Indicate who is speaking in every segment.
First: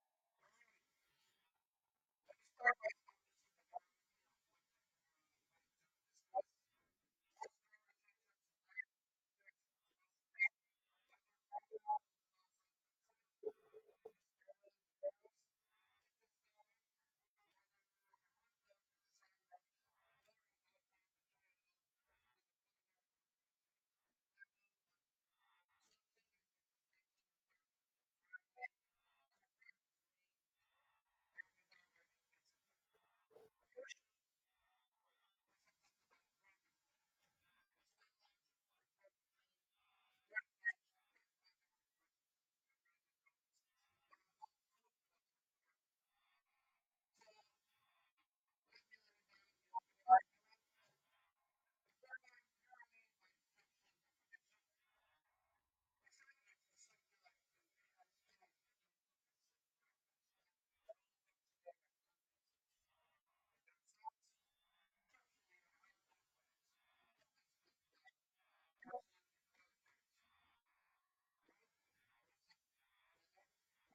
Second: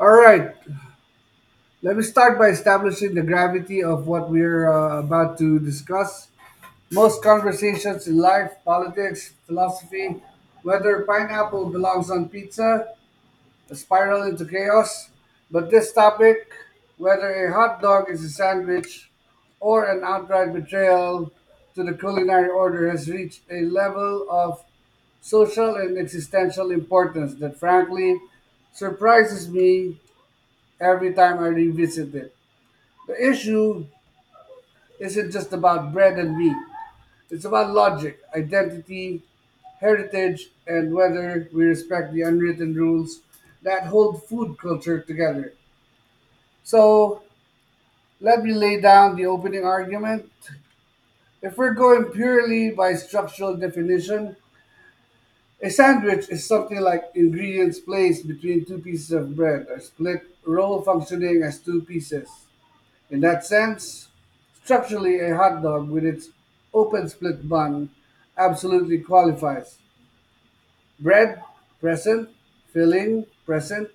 Speaker 1: All right, let me start by establishing the gravity of what we're about to discuss. Most conversations in life, politics, philosophy, whether pineapple belongs on pizza, a spiral into chaos. But this topic, whether a hot dog is a sandwich or an outright betrayal to the culinary order, has reached a level of social and existential importance that frankly surprises me every time I revisit it. The issue isn't just about bread and meat, it's about logic, identity, heritage, and whether we respect the unwritten rules that hold food culture together. So, let me lay down the opening argument. If we're going purely by structural definition, a sandwich is something like ingredients placed between two pieces of bread or split roll functioning as two pieces. In that sense, structurally a hot dog with its open split bun absolutely qualifies. Bread, present, filling, present,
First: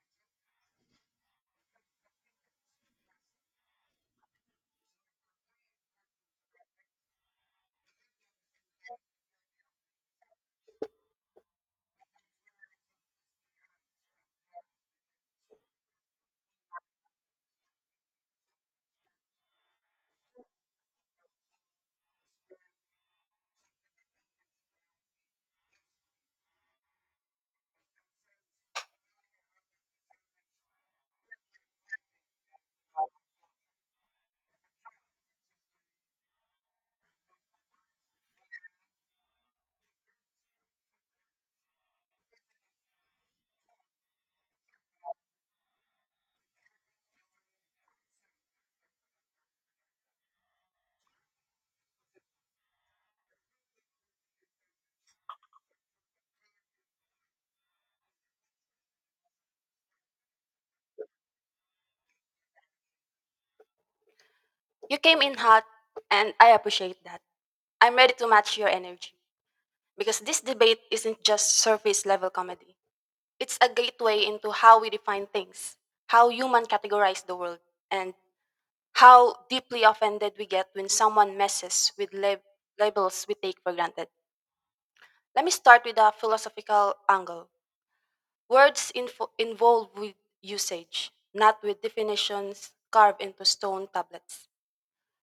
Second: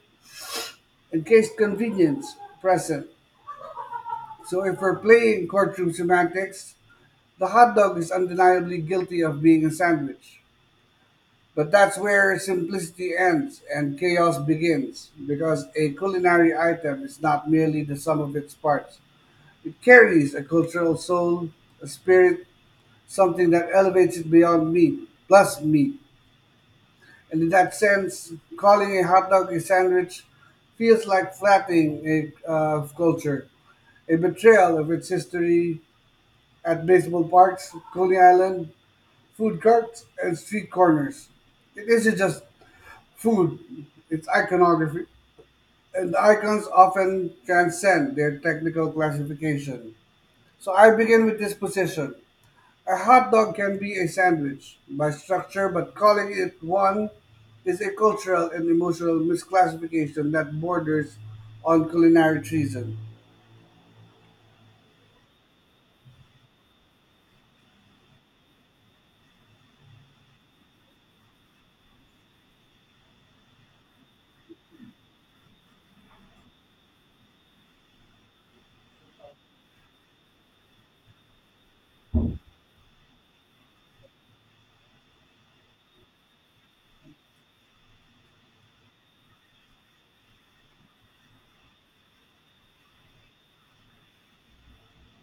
Speaker 1: encased convenience, present. So if we're playing courtroom semantics, the hot dog is undeniably guilty of being a sandwich. But that's where simplicity ends and chaos begins, because a culinary item is not merely the sum of its parts. It carries a cultural soul, a spirit, something that elevates it beyond meat, plus meat. And in that sense, calling a hot dog a sandwich feels like flattening a culture, a betrayal of its history at baseball parks, Coney Island, food carts, and street corners. It isn't just food, it's iconography, and icons often transcend their technical classification. So I begin with this position. A hot dog can be a sandwich by structure, but calling it one is a cultural and emotional misclassification that borders on culinary treason.
Speaker 2: You came in hot, and I appreciate that. I'm ready to match your energy because this debate isn't just surface level comedy. It's a gateway into how we define things, how humans categorize the world, and how deeply offended we get when someone messes with labels we take for granted. Let me start with a philosophical angle. Words involved with usage, not with definitions carved into stone tablets.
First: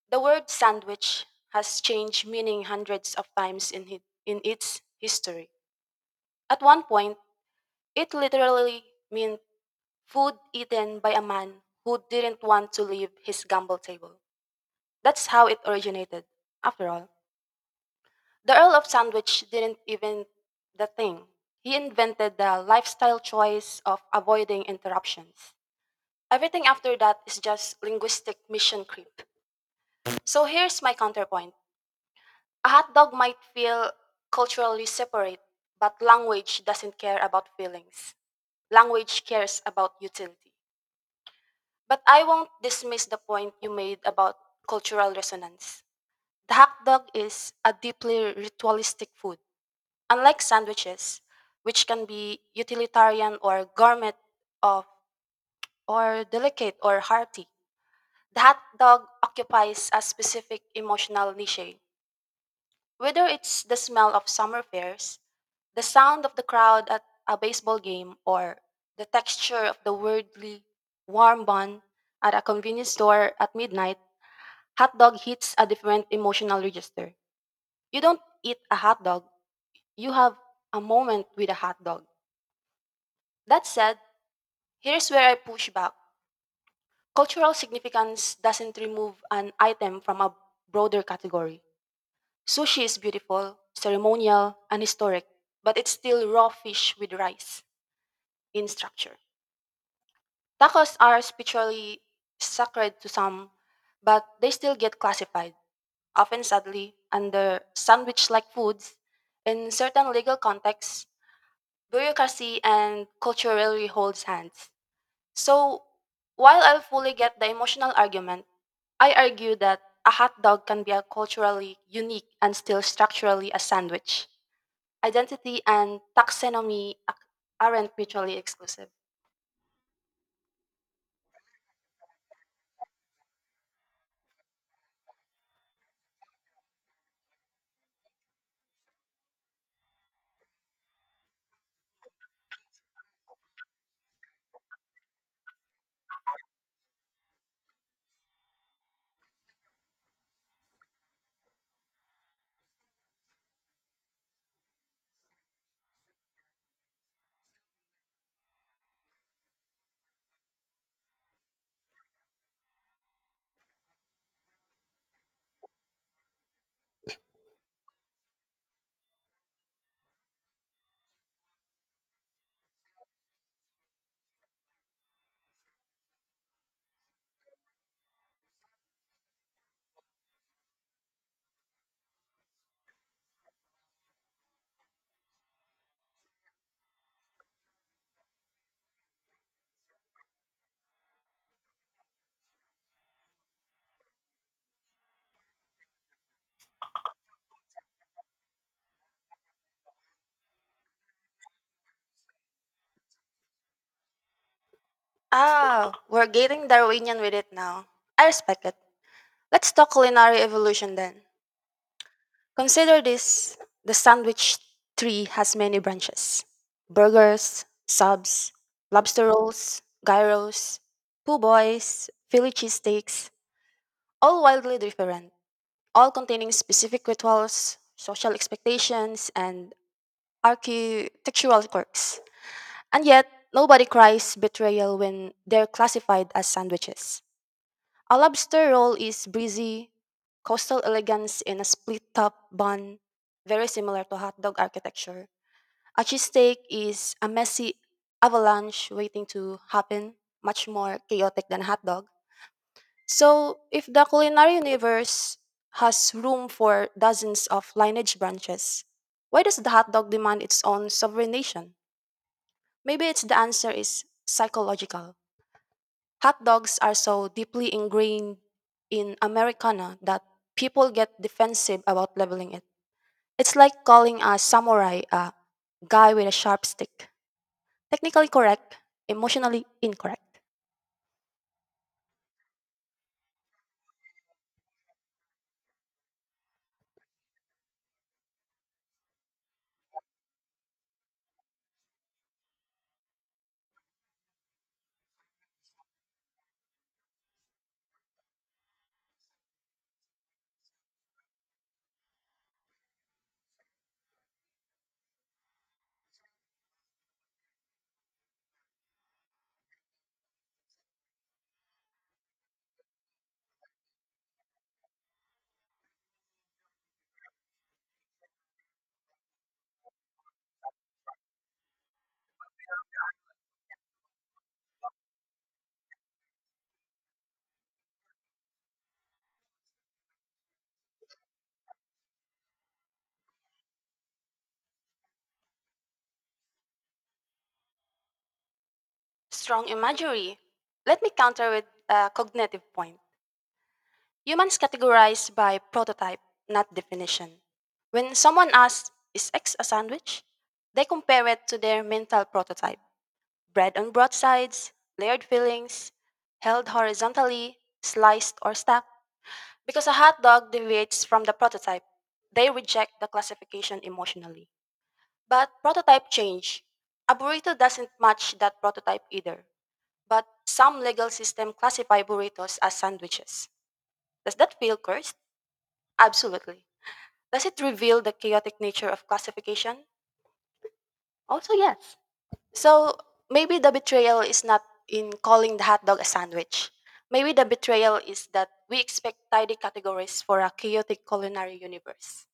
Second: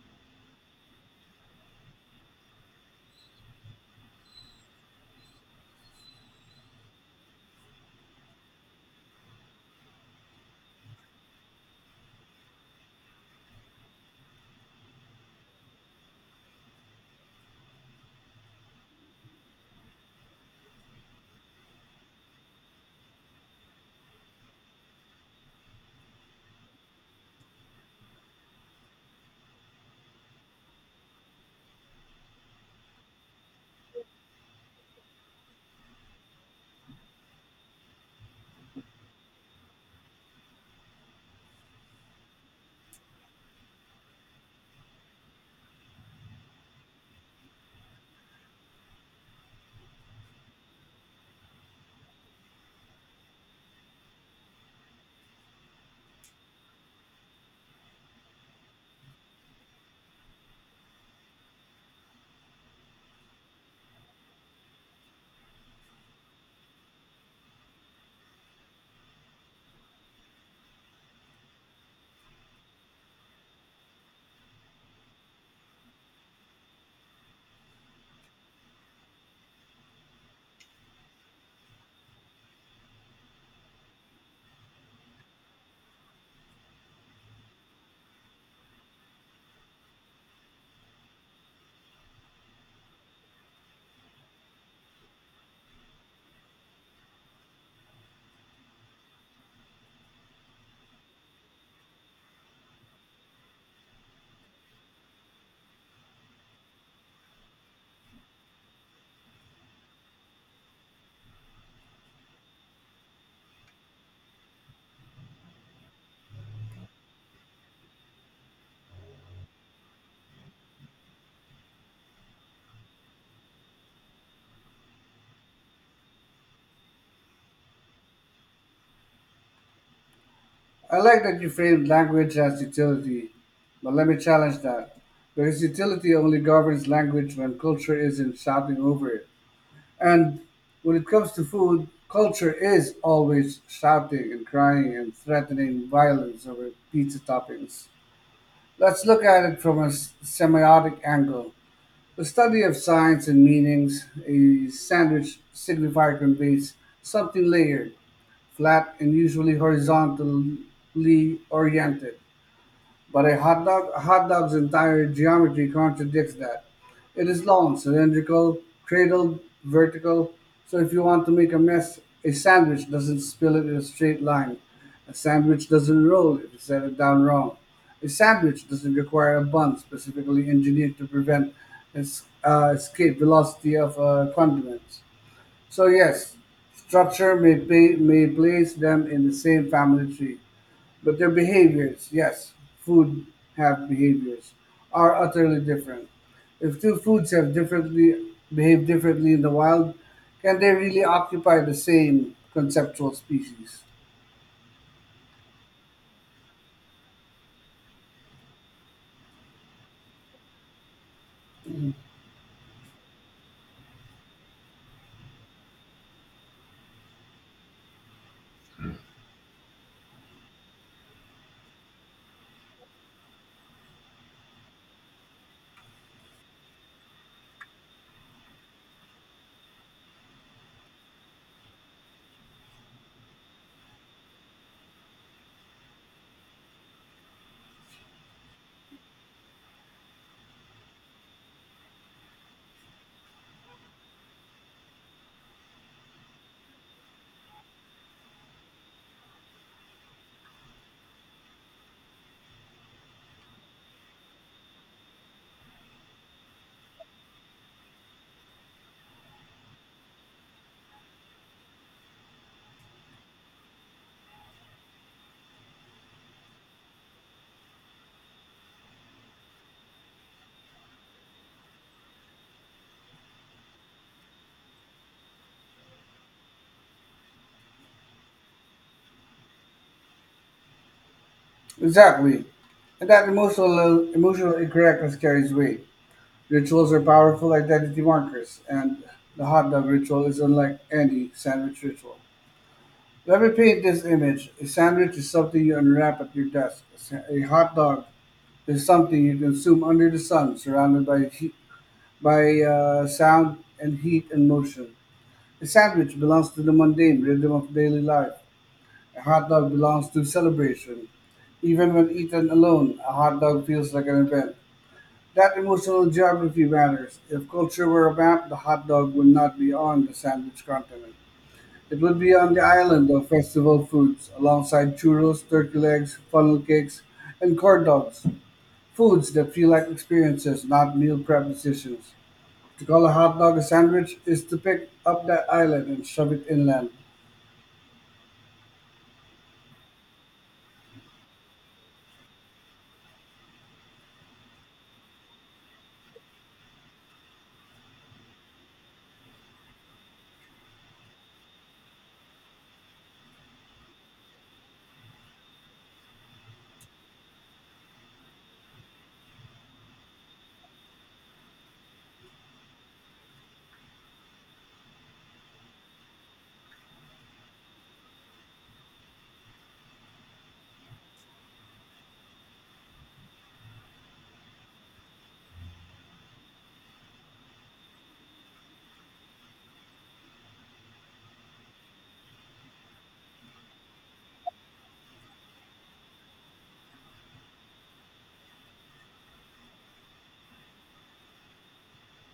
Speaker 2: The word sandwich has changed meaning hundreds of times in its history. At one point, it literally meant food eaten by a man who didn't want to leave his gamble table. That's how it originated. After all, the Earl of Sandwich didn't invent the thing. He invented the lifestyle choice of avoiding interruptions. Everything after that is just linguistic mission creep. So here's my counterpoint. A hot dog might feel culturally separate, but language doesn't care about feelings. Language cares about utility. But I won't dismiss the point you made about cultural resonance. The hot dog is a deeply ritualistic food. Unlike sandwiches, which can be utilitarian or gourmet of, or delicate or hearty, the hot dog occupies a specific emotional niche. Whether it's the smell of summer fairs, the sound of the crowd at a baseball game, or the texture of the weirdly warm bun at a convenience store at midnight, hot dog hits a different emotional register. You don't eat a hot dog, you have a moment with a hot dog. That said, here's where I push back. Cultural significance doesn't remove an item from a broader category. Sushi is beautiful, ceremonial, and historic, but it's still raw fish with rice in structure. Tacos are spiritually sacred to some, but they still get classified, often sadly, under sandwich like foods. In certain legal contexts, bureaucracy and culturally holds hands. So, while I fully get the emotional argument, I argue that a hot dog can be a culturally unique and still structurally a sandwich. Identity and taxonomy aren't mutually exclusive.
Speaker 1: I like that you framed language as utility, but let me challenge that because utility only governs language when culture isn't shouting over it. And when it comes to food, culture is always shouting and crying and threatening violence over pizza toppings. Let's look at it from a semiotic angle. The study of signs and meanings, a sandwich signifier conveys something layered, flat, and usually horizontally oriented. But a hot dog's entire geometry contradicts that. It is long, cylindrical, cradled, vertical. So if you want to make a mess, a sandwich doesn't spill it in a straight line. A sandwich doesn't roll if you set it down wrong. A sandwich doesn't require a bun specifically engineered to prevent escape velocity of condiments. So yes, structure may place them in the same family tree. But their behaviors, yes, food have behaviors, are utterly different. If two foods have differently behave differently in the wild, can they really occupy the same conceptual species?
Speaker 2: Ah, we're getting Darwinian with it now. I respect it. Let's talk culinary evolution then. Consider this, the sandwich tree has many branches, burgers, subs, lobster rolls, gyros, po' boys, Philly cheesesteaks, all wildly different, all containing specific rituals, social expectations, and architectural quirks. And yet, nobody cries betrayal when they're classified as sandwiches. A lobster roll is breezy, coastal elegance in a split top bun, very similar to hot dog architecture. A cheesesteak is a messy avalanche waiting to happen, much more chaotic than a hot dog. So, if the culinary universe has room for dozens of lineage branches, why does the hot dog demand its own sovereign nation? Maybe it's, the answer is psychological. Hot dogs are so deeply ingrained in Americana that people get defensive about labeling it. It's like calling a samurai a guy with a sharp stick. Technically correct, emotionally incorrect.
Speaker 1: Exactly. And that emotional incorrectness carries weight. Rituals are powerful identity markers, and the hot dog ritual is unlike any sandwich ritual. Let me paint this image. A sandwich is something you unwrap at your desk. A hot dog is something you consume under the sun, surrounded by heat, by sound and heat and motion. A sandwich belongs to the mundane rhythm of daily life. A hot dog belongs to celebration. Even when eaten alone, a hot dog feels like an event. That emotional geography matters. If culture were a map, the hot dog would not be on the sandwich continent. It would be on the island of festival foods, alongside churros, turkey legs, funnel cakes, and corn dogs. Foods that feel like experiences, not meal prep decisions. To call a hot dog a sandwich is to pick up that island and shove it inland.
Speaker 2: Strong imagery. Let me counter with a cognitive point. Humans categorize by prototype, not definition. When someone asks, "Is X a sandwich?" they compare it to their mental prototype: bread on broadsides, layered fillings, held horizontally, sliced or stacked. Because a hot dog deviates from the prototype, they reject the classification emotionally. But prototype change. A burrito doesn't match that prototype either. But some legal system classify burritos as sandwiches. Does that feel cursed? Absolutely. Does it reveal the chaotic nature of classification? Also, yes. So, maybe the betrayal is not in calling the hot dog a sandwich. Maybe the betrayal is that we expect tidy categories for a chaotic culinary universe.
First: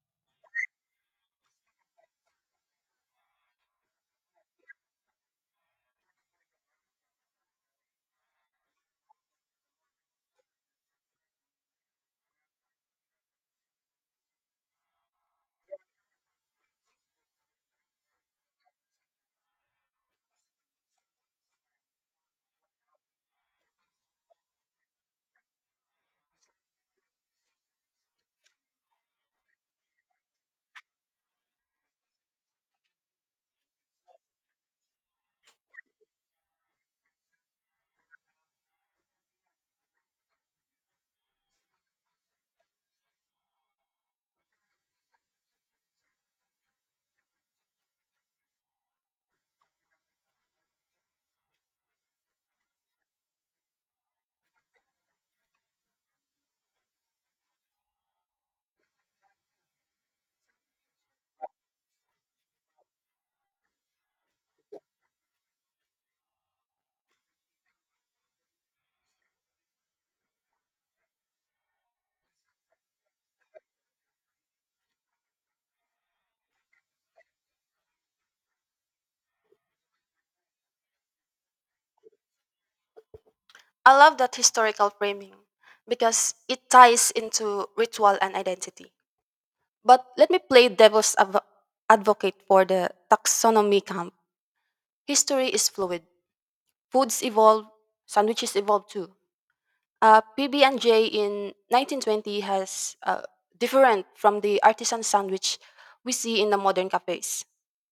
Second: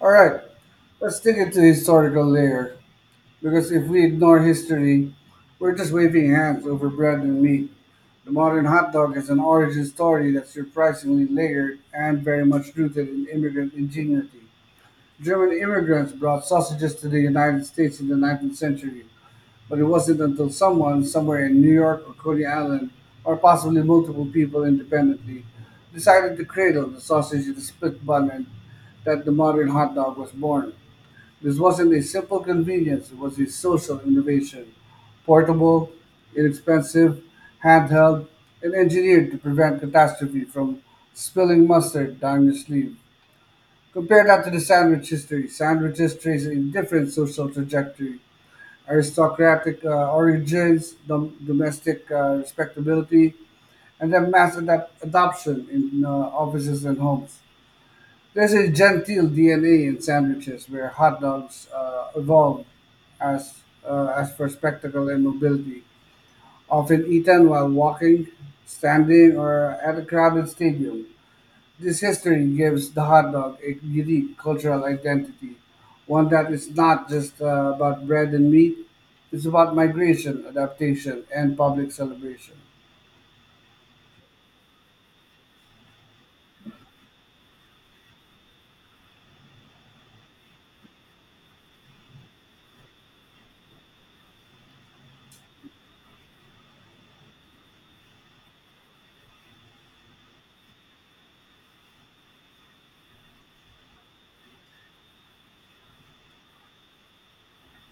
Speaker 1: All right, let's dig into the historical layer, because if we ignore history, we're just waving hands over bread and meat. The modern hot dog is an origin story that's surprisingly layered and very much rooted in immigrant ingenuity. German immigrants brought sausages to the United States in the 19th century, but it wasn't until someone, somewhere in New York or Coney Island, or possibly multiple people independently, decided to cradle the sausage in a split bun and that the modern hot dog was born. This wasn't a simple convenience, it was a social innovation. Portable, inexpensive, handheld, and engineered to prevent catastrophe from spilling mustard down your sleeve. Compare that to the sandwich history. Sandwiches trace a different social trajectory. Aristocratic origins, domestic respectability, and then mass adoption in offices and homes. There's a genteel DNA in sandwiches where hot dogs evolved as, as for spectacle and mobility, often eaten while walking, standing, or at a crowded stadium. This history gives the hot dog a unique cultural identity, one that is not just about bread and meat, it's about migration, adaptation, and public celebration.
Speaker 2: I love that historical framing because it ties into ritual and identity. But let me play advocate for the taxonomy camp. History is fluid. Foods evolve, sandwiches evolve too. PB&J in 1920 has different from the artisan sandwich we see in the modern cafes.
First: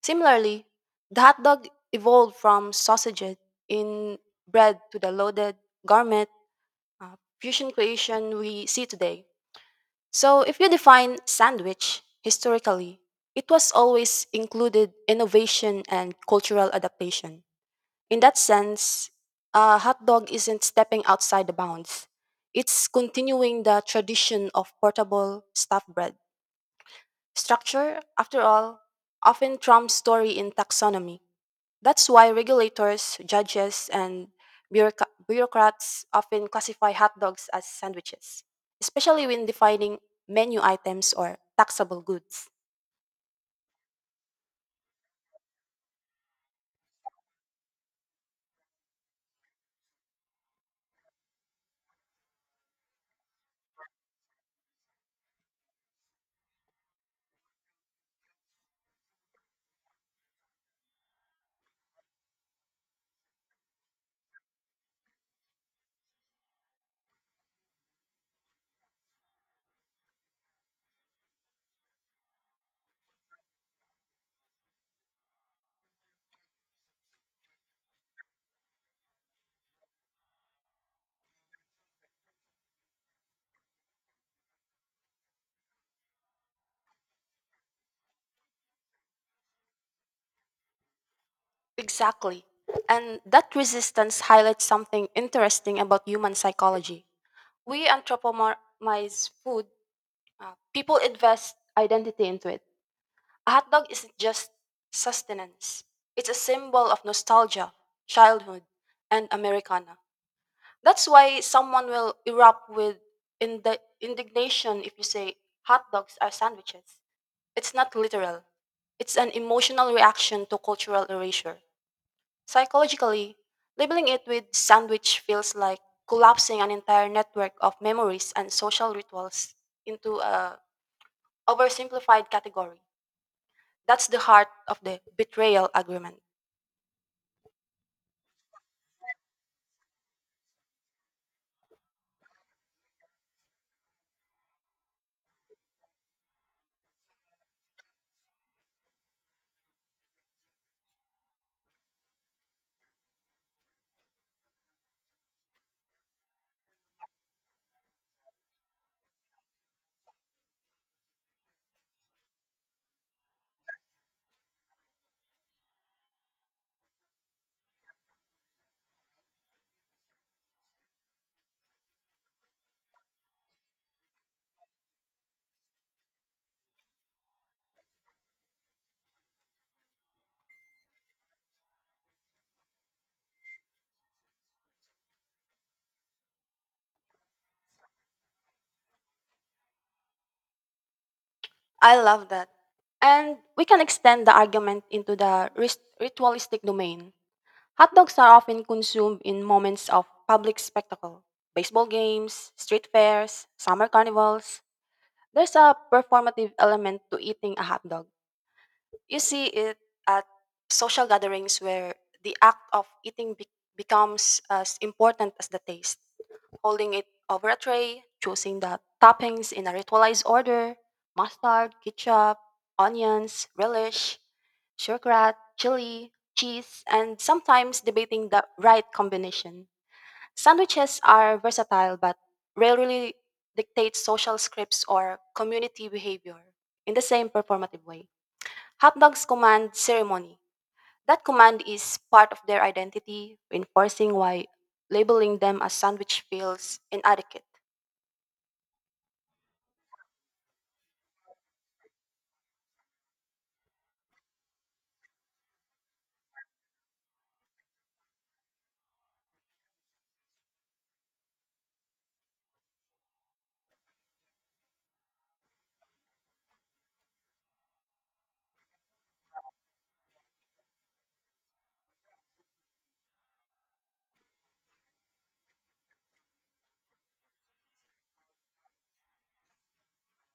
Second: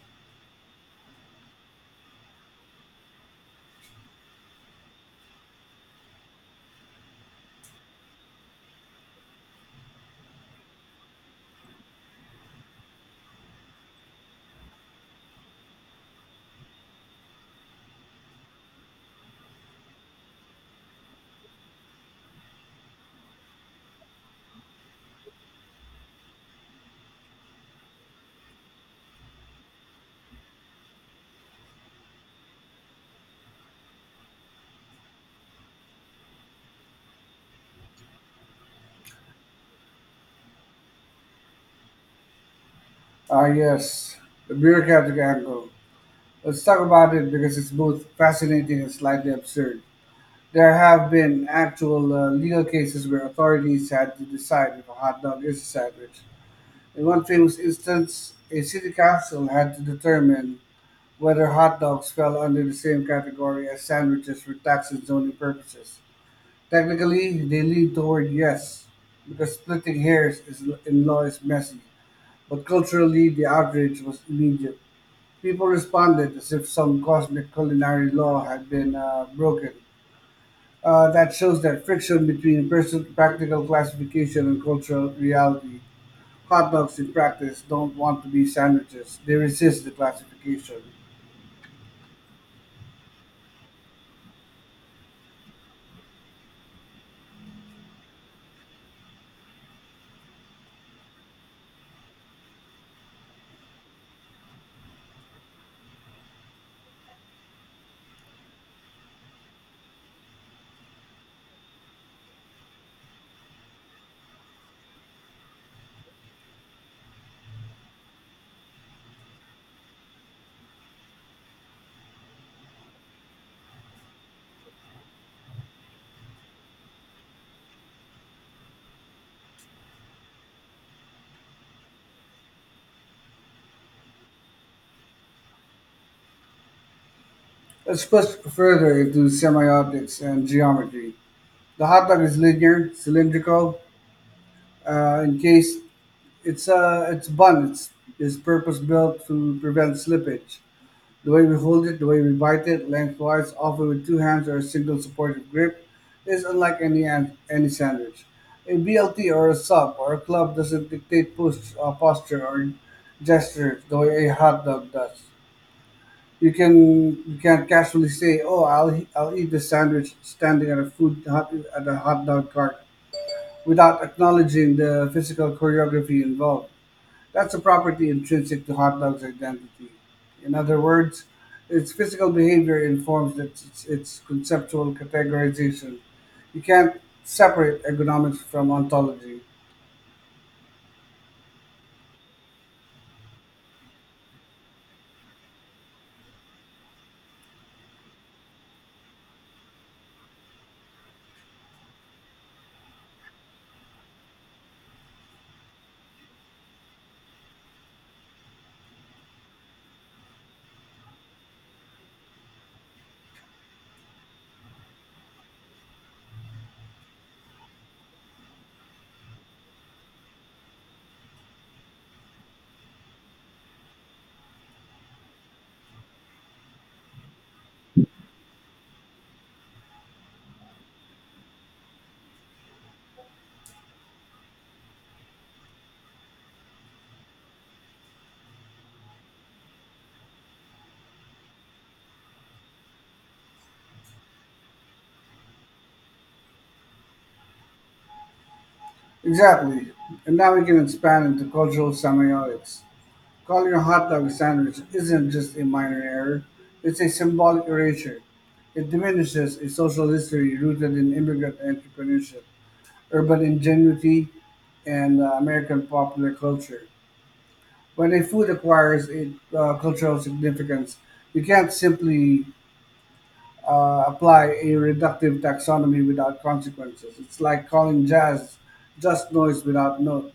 Speaker 2: Similarly, the hot dog evolved from sausage in bread to the loaded garment fusion creation we see today. So, if you define sandwich historically, it was always included innovation and cultural adaptation. In that sense, a hot dog isn't stepping outside the bounds. It's continuing the tradition of portable stuffed bread. Structure, after all, often trumps story in taxonomy. That's why regulators, judges, and bureaucrats often classify hot dogs as sandwiches, especially when defining menu items or taxable goods.
Speaker 1: Ah, yes, the bureaucratic angle. Let's talk about it because it's both fascinating and slightly absurd. There have been actual legal cases where authorities had to decide if a hot dog is a sandwich. In one famous instance, a city council had to determine whether hot dogs fell under the same category as sandwiches for tax and zoning purposes. Technically, they lean toward yes, because splitting hairs is, in law is messy, but culturally, the outrage was immediate. People responded as if some cosmic culinary law had been broken. That shows that friction between personal practical classification and cultural reality. Hot dogs in practice don't want to be sandwiches, they resist the classification.
Speaker 2: Exactly. And that resistance highlights something interesting about human psychology. We anthropomorphize food. People invest identity into it. A hot dog isn't just sustenance, it's a symbol of nostalgia, childhood, and Americana. That's why someone will erupt with indignation if you say hot dogs are sandwiches. It's not literal, it's an emotional reaction to cultural erasure. Psychologically, labeling it with sandwich feels like collapsing an entire network of memories and social rituals into a oversimplified category. That's the heart of the betrayal agreement.
Speaker 1: Let's push further into semi-optics and geometry. The hot dog is linear, cylindrical. In case it's its bun it's, is purpose-built to prevent slippage. The way we hold it, the way we bite it, lengthwise, often with two hands or a single supportive grip, is unlike any sandwich. A BLT or a sub or a club doesn't dictate posture or gesture the way a hot dog does. You can you can casually say, "Oh, I'll eat the sandwich standing at a at a hot dog cart," without acknowledging the physical choreography involved. That's a property intrinsic to hot dog's identity. In other words, its physical behavior informs its conceptual categorization. You can't separate economics from ontology.
Speaker 2: I love that. And we can extend the argument into the ritualistic domain. Hot dogs are often consumed in moments of public spectacle, baseball games, street fairs, summer carnivals. There's a performative element to eating a hot dog. You see it at social gatherings where the act of eating becomes as important as the taste. Holding it over a tray, choosing the toppings in a ritualized order, mustard, ketchup, onions, relish, sugarcrate, chili, cheese, and sometimes debating the right combination. Sandwiches are versatile but rarely dictate social scripts or community behavior in the same performative way. Hapdog's command ceremony. That command is part of their identity, reinforcing why labeling them as sandwich feels inadequate.
Speaker 1: Exactly. And now we can expand into cultural semiotics. Calling a hot dog a sandwich isn't just a minor error, it's a symbolic erasure. It diminishes a social history rooted in immigrant entrepreneurship, urban ingenuity, and American popular culture. When a food acquires a cultural significance, you can't simply apply a reductive taxonomy without consequences. It's like calling jazz just noise without notes.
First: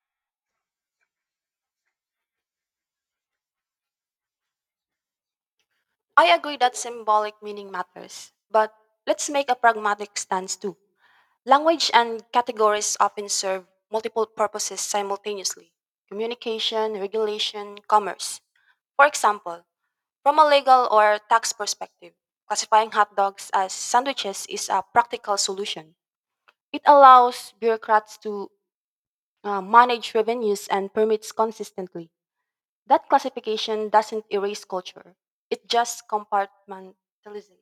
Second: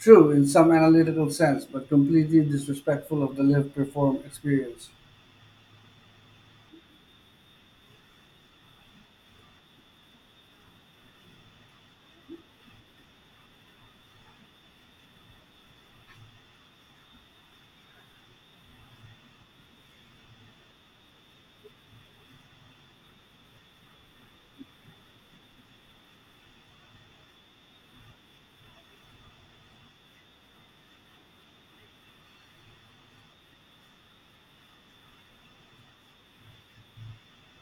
Speaker 1: True in some analytical sense, but completely disrespectful of the live perform experience.
Speaker 2: I agree that symbolic meaning matters, but let's make a pragmatic stance too. Language and categories often serve multiple purposes simultaneously, communication, regulation, commerce. For example, from a legal or tax perspective, classifying hot dogs as sandwiches is a practical solution. It allows bureaucrats to manage revenues and permits consistently. That classification doesn't erase culture, it just compartmentalizes.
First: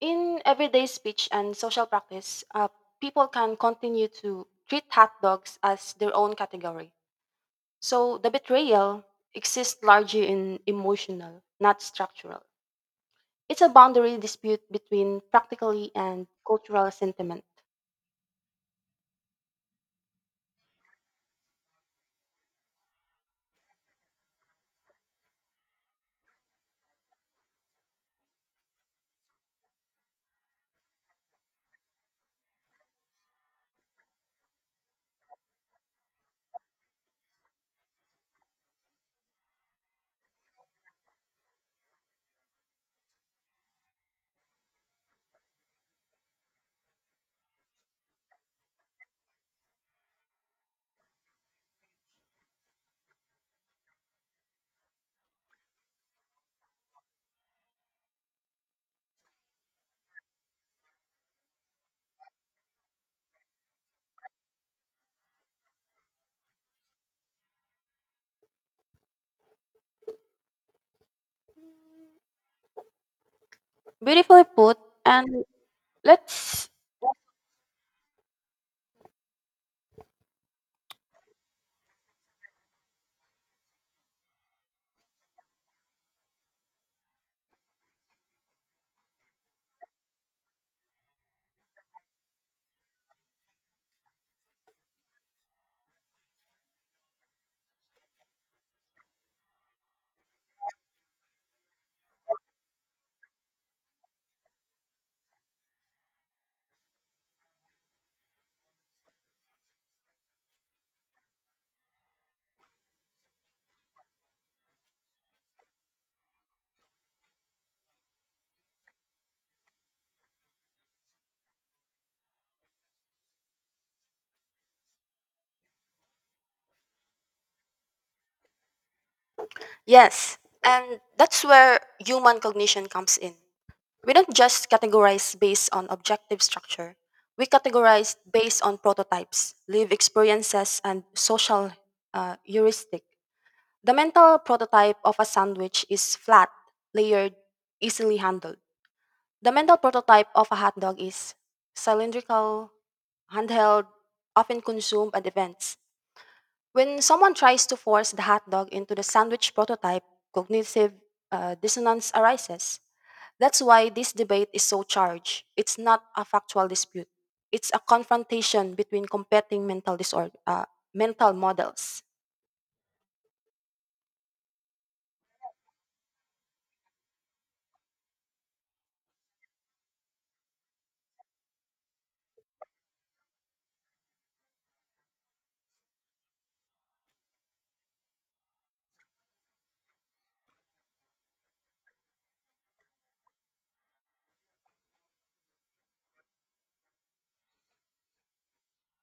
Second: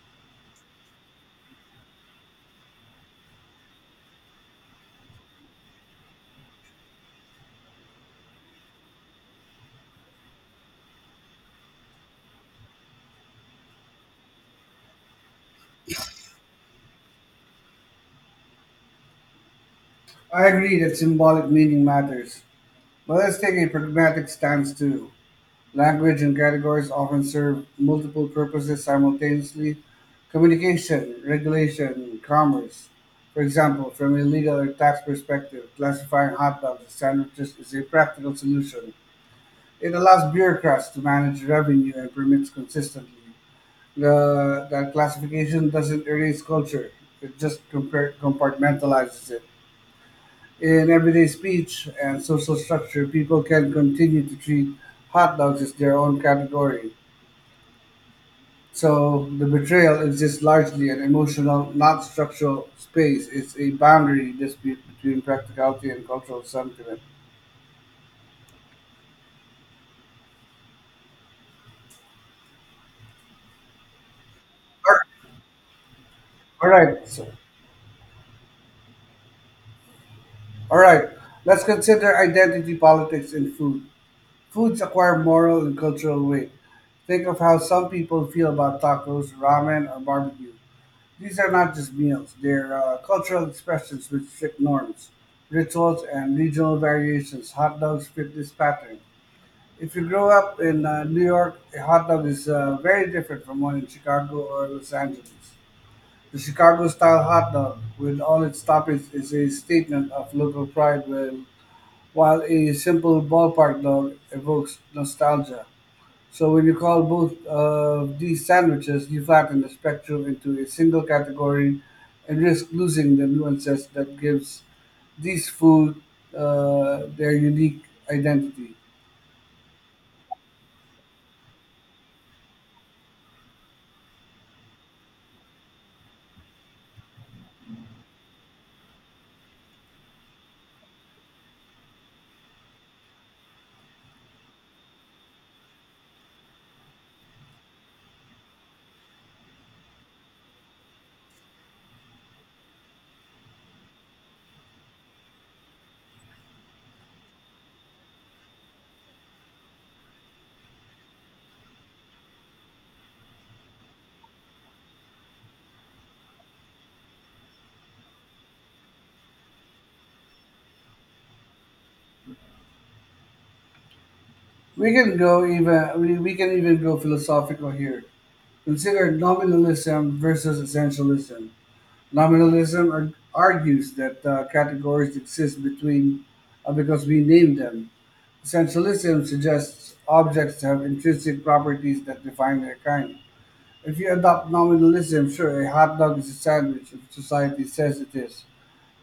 Speaker 2: In everyday speech and social practice, people can continue to treat hot dogs as their own category. So the betrayal exists largely in emotional, not structural. It's a boundary dispute between practically and cultural sentiment.
Speaker 1: I agree that symbolic meaning matters, but let's take a pragmatic stance too. Language and categories often serve multiple purposes simultaneously communication, regulation, commerce. For example, from a legal or tax perspective, classifying hot dogs as sandwiches is a practical solution. It allows bureaucrats to manage revenue and permits consistently. That classification doesn't erase culture, it just compartmentalizes it. In everyday speech and social structure, people can continue to treat hot dogs as their own category. So the betrayal exists largely in emotional, not structural space. It's a boundary dispute between practicality and cultural sentiment.
Speaker 2: Beautifully put, and let's.
Speaker 1: All right, all right. Let's consider identity politics in food. Foods acquire moral and cultural weight. Think of how some people feel about tacos, ramen, or barbecue. These are not just meals, they're cultural expressions with strict norms, rituals, and regional variations. Hot dogs fit this pattern. If you grow up in New York, a hot dog is very different from one in Chicago or Los Angeles. The Chicago style hot dog, with all its toppings, is a statement of local pride, while a simple ballpark dog evokes nostalgia. So when you call both of these sandwiches, you flatten the spectrum into a single category and risk losing the nuances that gives these food their unique identity.
Speaker 2: Yes, and that's where human cognition comes in. We don't just categorize based on objective structure. We categorize based on prototypes, lived experiences, and social heuristic. The mental prototype of a sandwich is flat, layered, easily handled. The mental prototype of a hot dog is cylindrical, handheld, often consumed at events. When someone tries to force the hot dog into the sandwich prototype, cognitive dissonance arises. That's why this debate is so charged. It's not a factual dispute. It's a confrontation between competing mental models.
Speaker 1: We can even go philosophical here. Consider nominalism versus essentialism. Nominalism argues that categories exist between because we name them, essentialism suggests objects have intrinsic properties that define their kind. If you adopt nominalism, sure, a hot dog is a sandwich if society says it is.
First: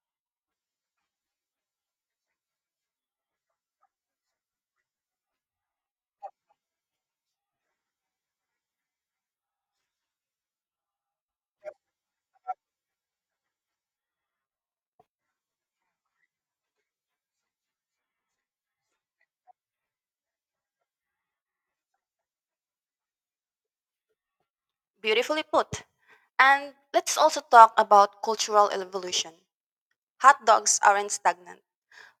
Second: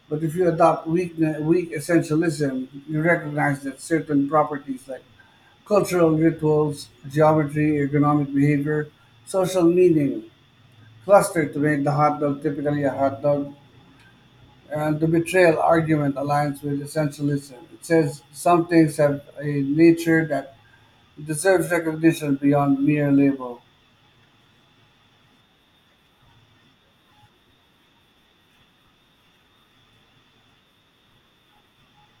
Speaker 1: But if you adopt weak essentialism, you recognize that certain properties like cultural rituals, geometry, ergonomic behavior, social meaning, cluster to make the hot dog typically a hot dog, and the betrayal argument aligns with essentialism. It says some things have a nature that it deserves recognition beyond mere label.
Speaker 2: Beautifully put. And let's also talk about cultural evolution. Hot dogs aren't stagnant.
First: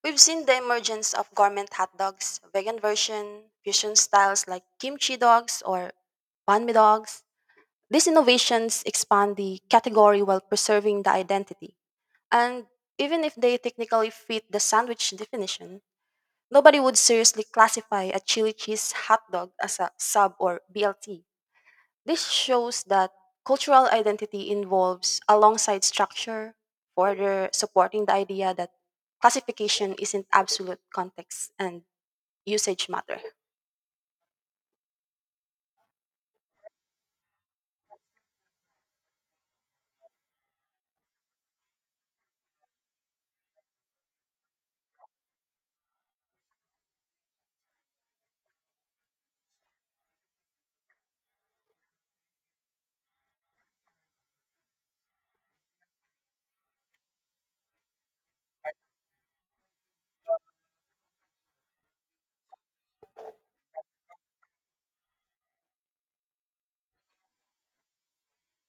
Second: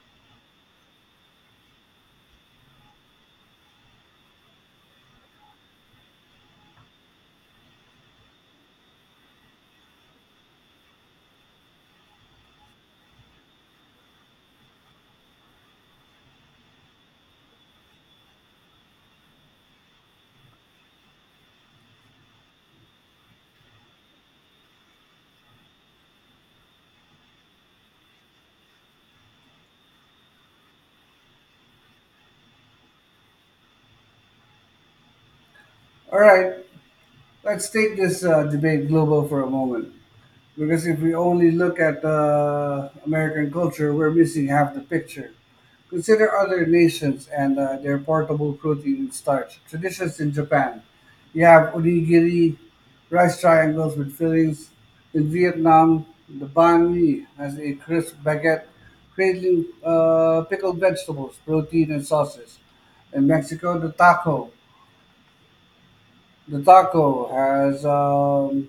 Speaker 2: We've seen the emergence of gourmet hot dogs, vegan version, fusion styles like kimchi dogs or banmi dogs. These innovations expand the category while preserving the identity. And even if they technically fit the sandwich definition, nobody would seriously classify a chili cheese hot dog as a sub or BLT. This shows that cultural identity involves alongside structure, further supporting the idea that classification isn't absolute, context and usage matter.
Speaker 1: All right, let's take this debate global for a moment. Because if we only look at American culture, we're missing half the picture. Consider other nations and their portable protein and starch. Traditions in Japan. You have onigiri, rice triangles with fillings. In Vietnam, the banh mi has a crisp baguette, cradling pickled vegetables, protein, and sauces. In Mexico, the taco. The taco has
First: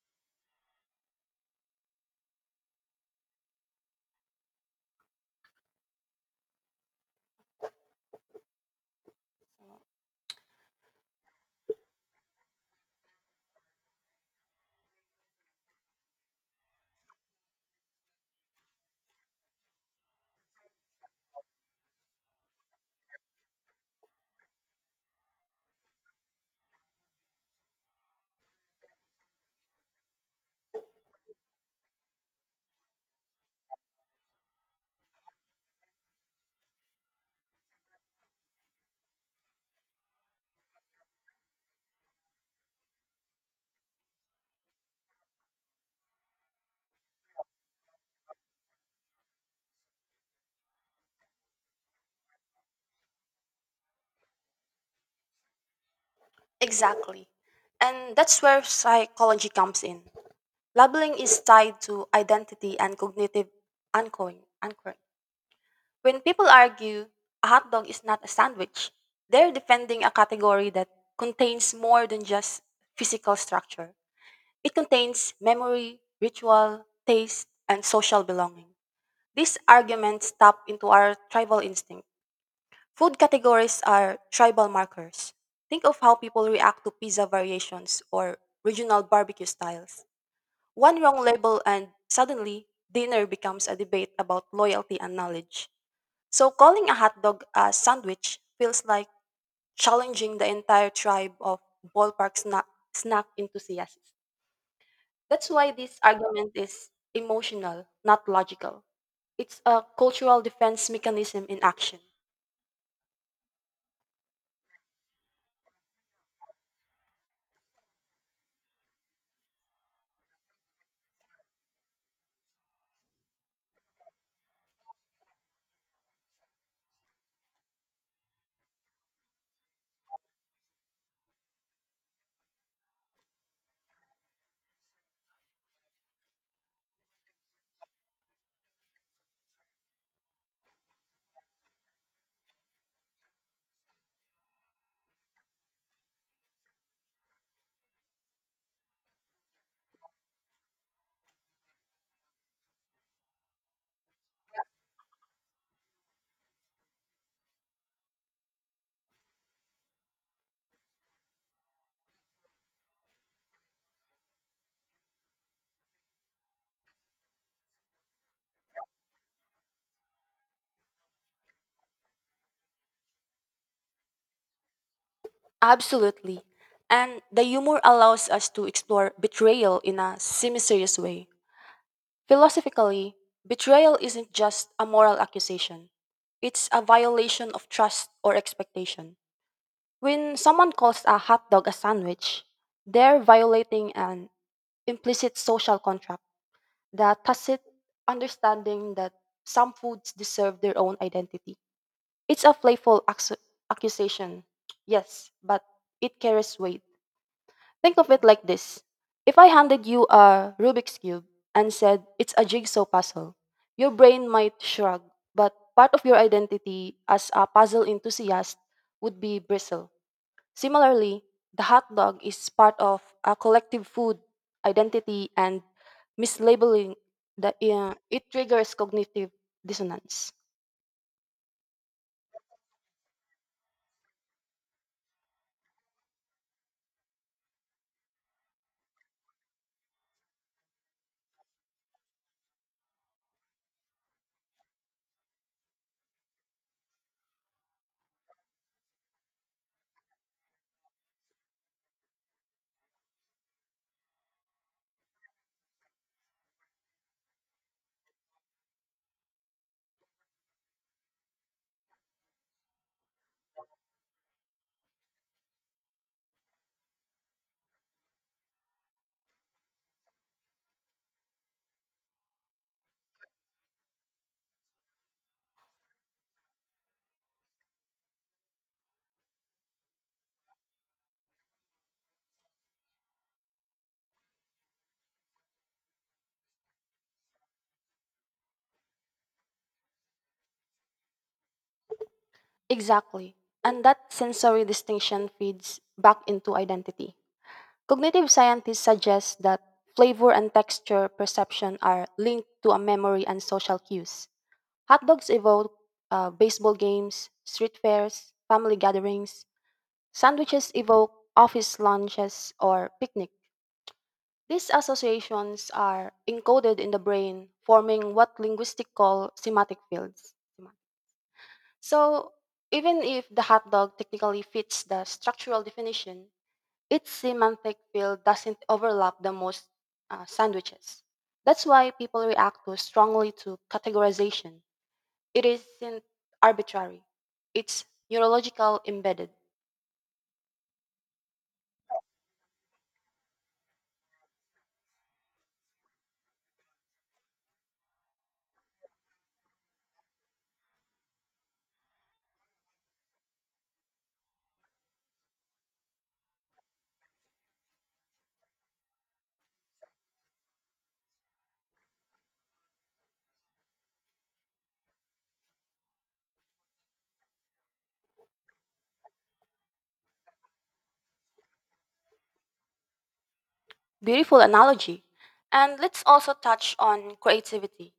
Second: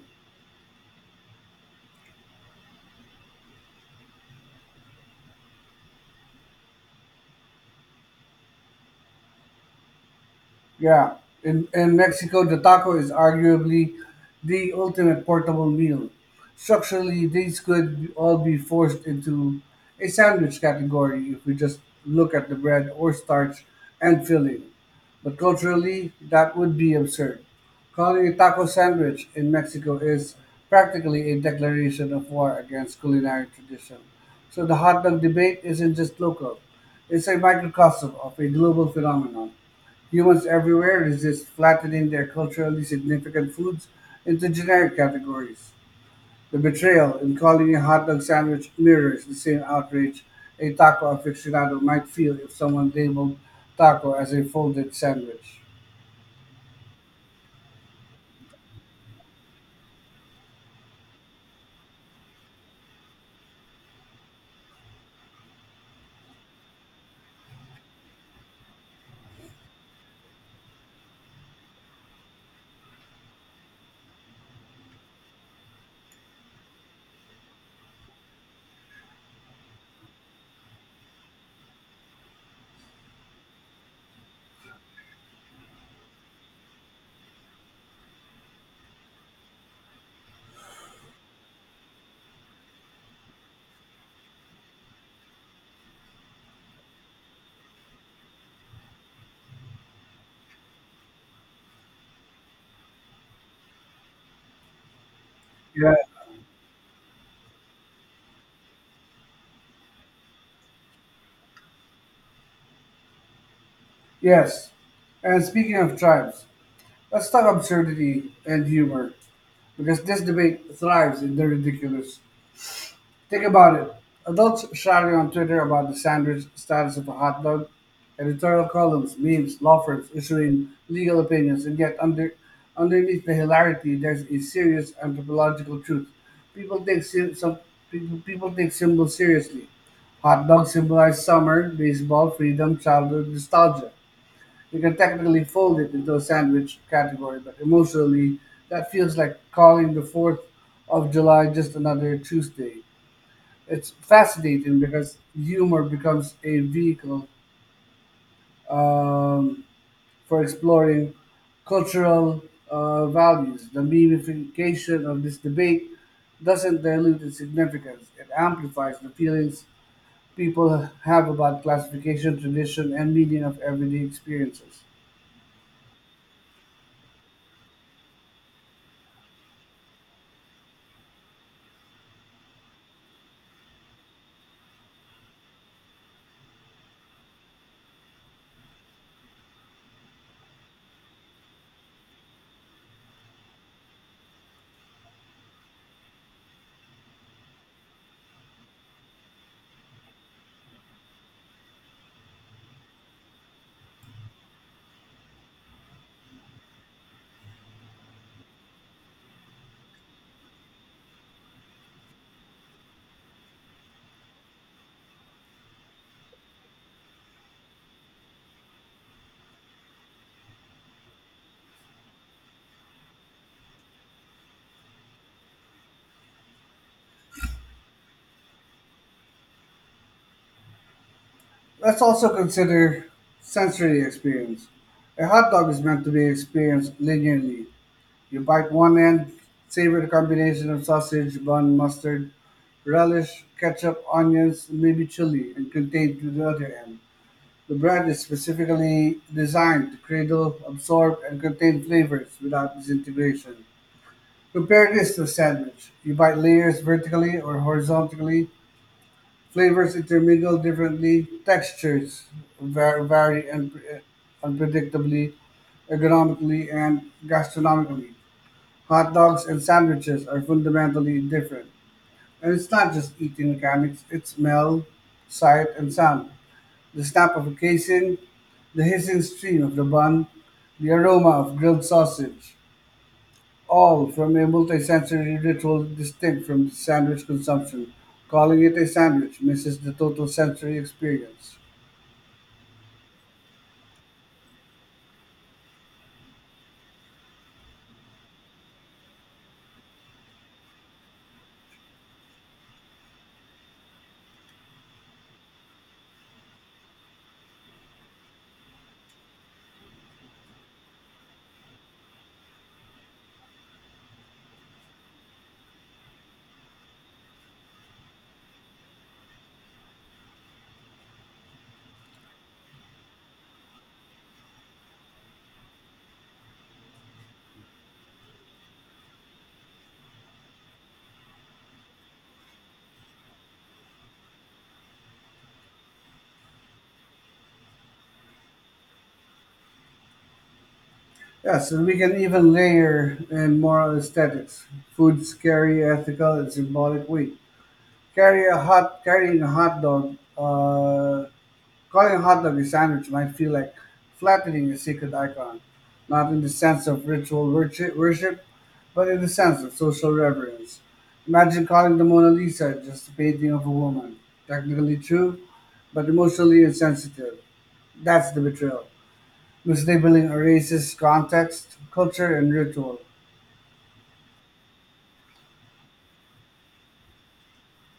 Speaker 1: yeah, in Mexico, the taco is arguably the ultimate portable meal. Structurally, these could all be forced into a sandwich category if we just look at the bread or starch and filling. But culturally, that would be absurd. Calling a taco sandwich in Mexico is practically a declaration of war against culinary tradition. So the hot dog debate isn't just local, it's a microcosm of a global phenomenon. Humans everywhere resist flattening their culturally significant foods into generic categories. The betrayal in calling a hot dog sandwich mirrors the same outrage a taco aficionado might feel if someone labeled taco as a folded sandwich.
Speaker 2: Exactly. And that's where psychology comes in. Labeling is tied to identity and cognitive anchoring. When people argue a hot dog is not a sandwich, they're defending a category that contains more than just physical structure. It contains memory, ritual, taste, and social belonging. These arguments tap into our tribal instinct. Food categories are tribal markers. Think of how people react to pizza variations or regional barbecue styles. One wrong label and suddenly dinner becomes a debate about loyalty and knowledge. So calling a hot dog a sandwich feels like challenging the entire tribe of ballpark snack, snack enthusiasts. That's why
Speaker 1: Yeah.
Speaker 2: this argument is emotional, not logical. It's a cultural defense mechanism in action.
Speaker 1: Yes. And speaking of tribes, let's talk absurdity and humor, because this debate thrives in the ridiculous. Think about it. Adults shouting on Twitter about the sandwich status of a hot dog, editorial columns, memes, law firms issuing legal opinions, and yet underneath the hilarity, there's a serious anthropological truth. People take sy- some people, people take symbols seriously. Hot dogs symbolize summer, baseball, freedom, childhood, nostalgia. You can technically fold it into a sandwich category, but emotionally, that feels like calling the 4th of July just another Tuesday. It's fascinating because humor becomes a vehicle um, for exploring cultural values. The memification of this debate doesn't dilute its significance, it amplifies the feelings people have about classification, tradition, and meaning of everyday experiences.
Speaker 2: Absolutely. And the humor allows us to explore betrayal in a semi serious way. Philosophically, betrayal isn't just a moral accusation, it's a violation of trust or expectation. When someone calls a hot dog a sandwich, they're violating an implicit social contract, the tacit understanding that some foods deserve their own identity. It's a accusation, yes, but it carries weight. Think of it like this, if I handed you a Rubik's Cube and said it's a jigsaw puzzle, your brain might shrug, but part of your identity as a puzzle enthusiast would be bristle. Similarly, the hot dog is part of a collective food identity and mislabeling it triggers cognitive dissonance.
Speaker 1: Let's also consider sensory experience. A hot dog is meant to be experienced linearly. You bite one end, savor the combination of sausage, bun, mustard, relish, ketchup, onions, maybe chili, and contain to the other end. The bread is specifically designed to cradle, absorb, and contain flavors without disintegration. Compare this to a sandwich. You bite layers vertically or horizontally, flavors intermingle differently, textures var- vary un- unpredictably, ergonomically, and gastronomically. Hot dogs and sandwiches are fundamentally different. And it's not just eating mechanics, it's smell, sight, and sound. The snap of a casing, the hissing steam of the bun, the aroma of grilled sausage, all from a multisensory ritual distinct from sandwich consumption. Calling it a sandwich misses the total sensory experience.
Speaker 2: Exactly. And that sensory distinction feeds back into identity. Cognitive scientists suggest that flavor and texture perception are linked to a memory and social cues. Hot dogs evoke baseball games, street fairs, family gatherings. Sandwiches evoke office lunches or picnic. These associations are encoded in the brain, forming what linguistics call semantic fields. So, even if the hot dog technically fits the structural definition, its semantic field doesn't overlap the most sandwiches. That's why people react so strongly to categorization. It isn't arbitrary, it's neurological embedded.
Speaker 1: Yes, and we can even layer in moral aesthetics, food's carry ethical and symbolic weight. Carrying a hot dog, calling a hot dog a sandwich might feel like flattening a sacred icon, not in the sense of ritual worship, but in the sense of social reverence. Imagine calling the Mona Lisa just a painting of a woman, technically true, but emotionally insensitive. That's the betrayal. Mislabeling erases context, culture, and ritual.
Speaker 2: Beautiful analogy. And let's also touch on creativity.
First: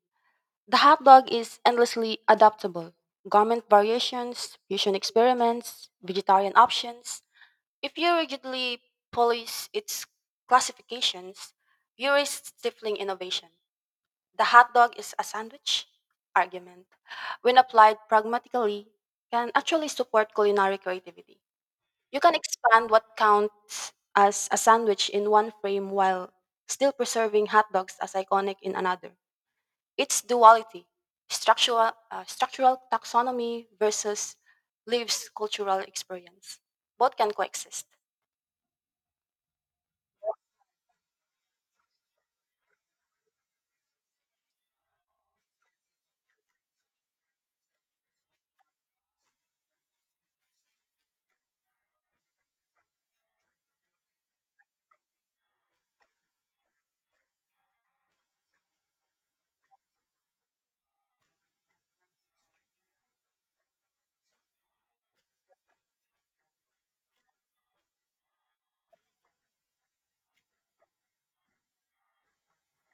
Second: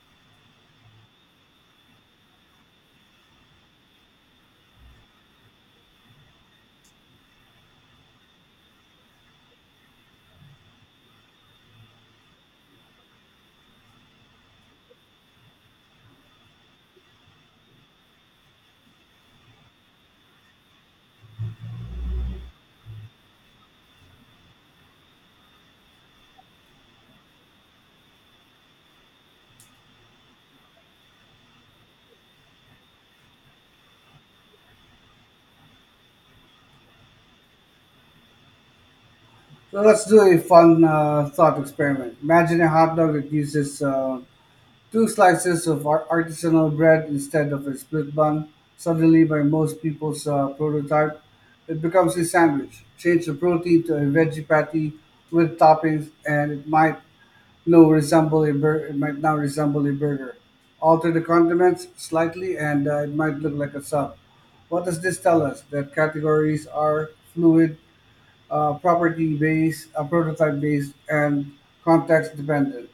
Speaker 2: The hot dog is endlessly adaptable. Garment variations, fusion experiments, vegetarian options. If you rigidly police its classifications, you risk stifling innovation. The hot dog is a sandwich argument, when applied pragmatically, can actually support culinary creativity. You can expand what counts as a sandwich in one frame while still preserving hot dogs as iconic in another. Its duality, structural taxonomy versus lives cultural experience. Both can coexist.
Speaker 1: So let's do a fun thought experiment. Imagine a hot dog that uses two slices of artisanal bread instead of a split bun. Suddenly by most people's prototype, it becomes a sandwich. Change the protein to a veggie patty with toppings, and it might no resemble a bur- it might now resemble a burger. Alter the condiments slightly, and it might look like a sub. What does this tell us? That categories are fluid, property based, prototype based, and context dependent.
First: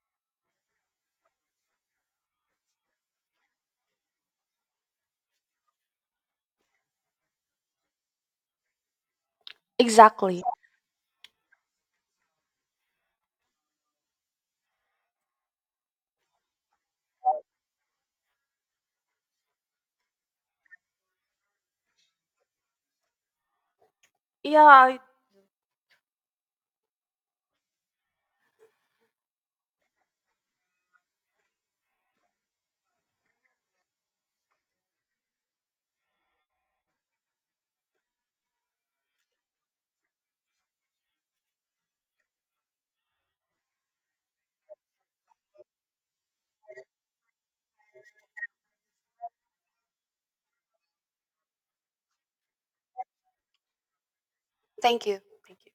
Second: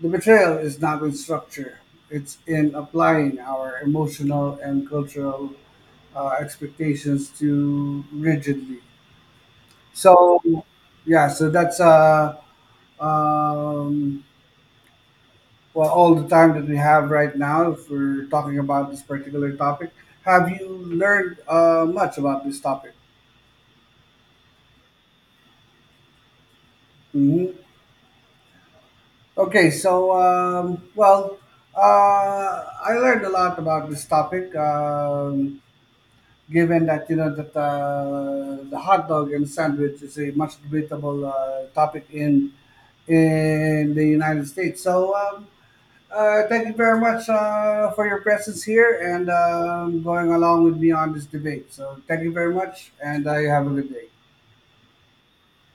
Speaker 1: The betrayal is not in structure; it's in applying our emotional and cultural expectations too rigidly. So,
Speaker 2: Exactly.
Speaker 1: yeah, so um, all the time that we have right now for talking about this particular topic. Have you learned much about this topic?
Speaker 2: Yeah, I-.
Speaker 1: hmm Okay, so I learned a lot about this topic. Given that you know that the hot dog and sandwich is a much debatable topic in the United States. So thank you very much for your presence here and going along with me on this debate. So thank you very much, and you have a good day.
Speaker 2: Thank you. Thank you.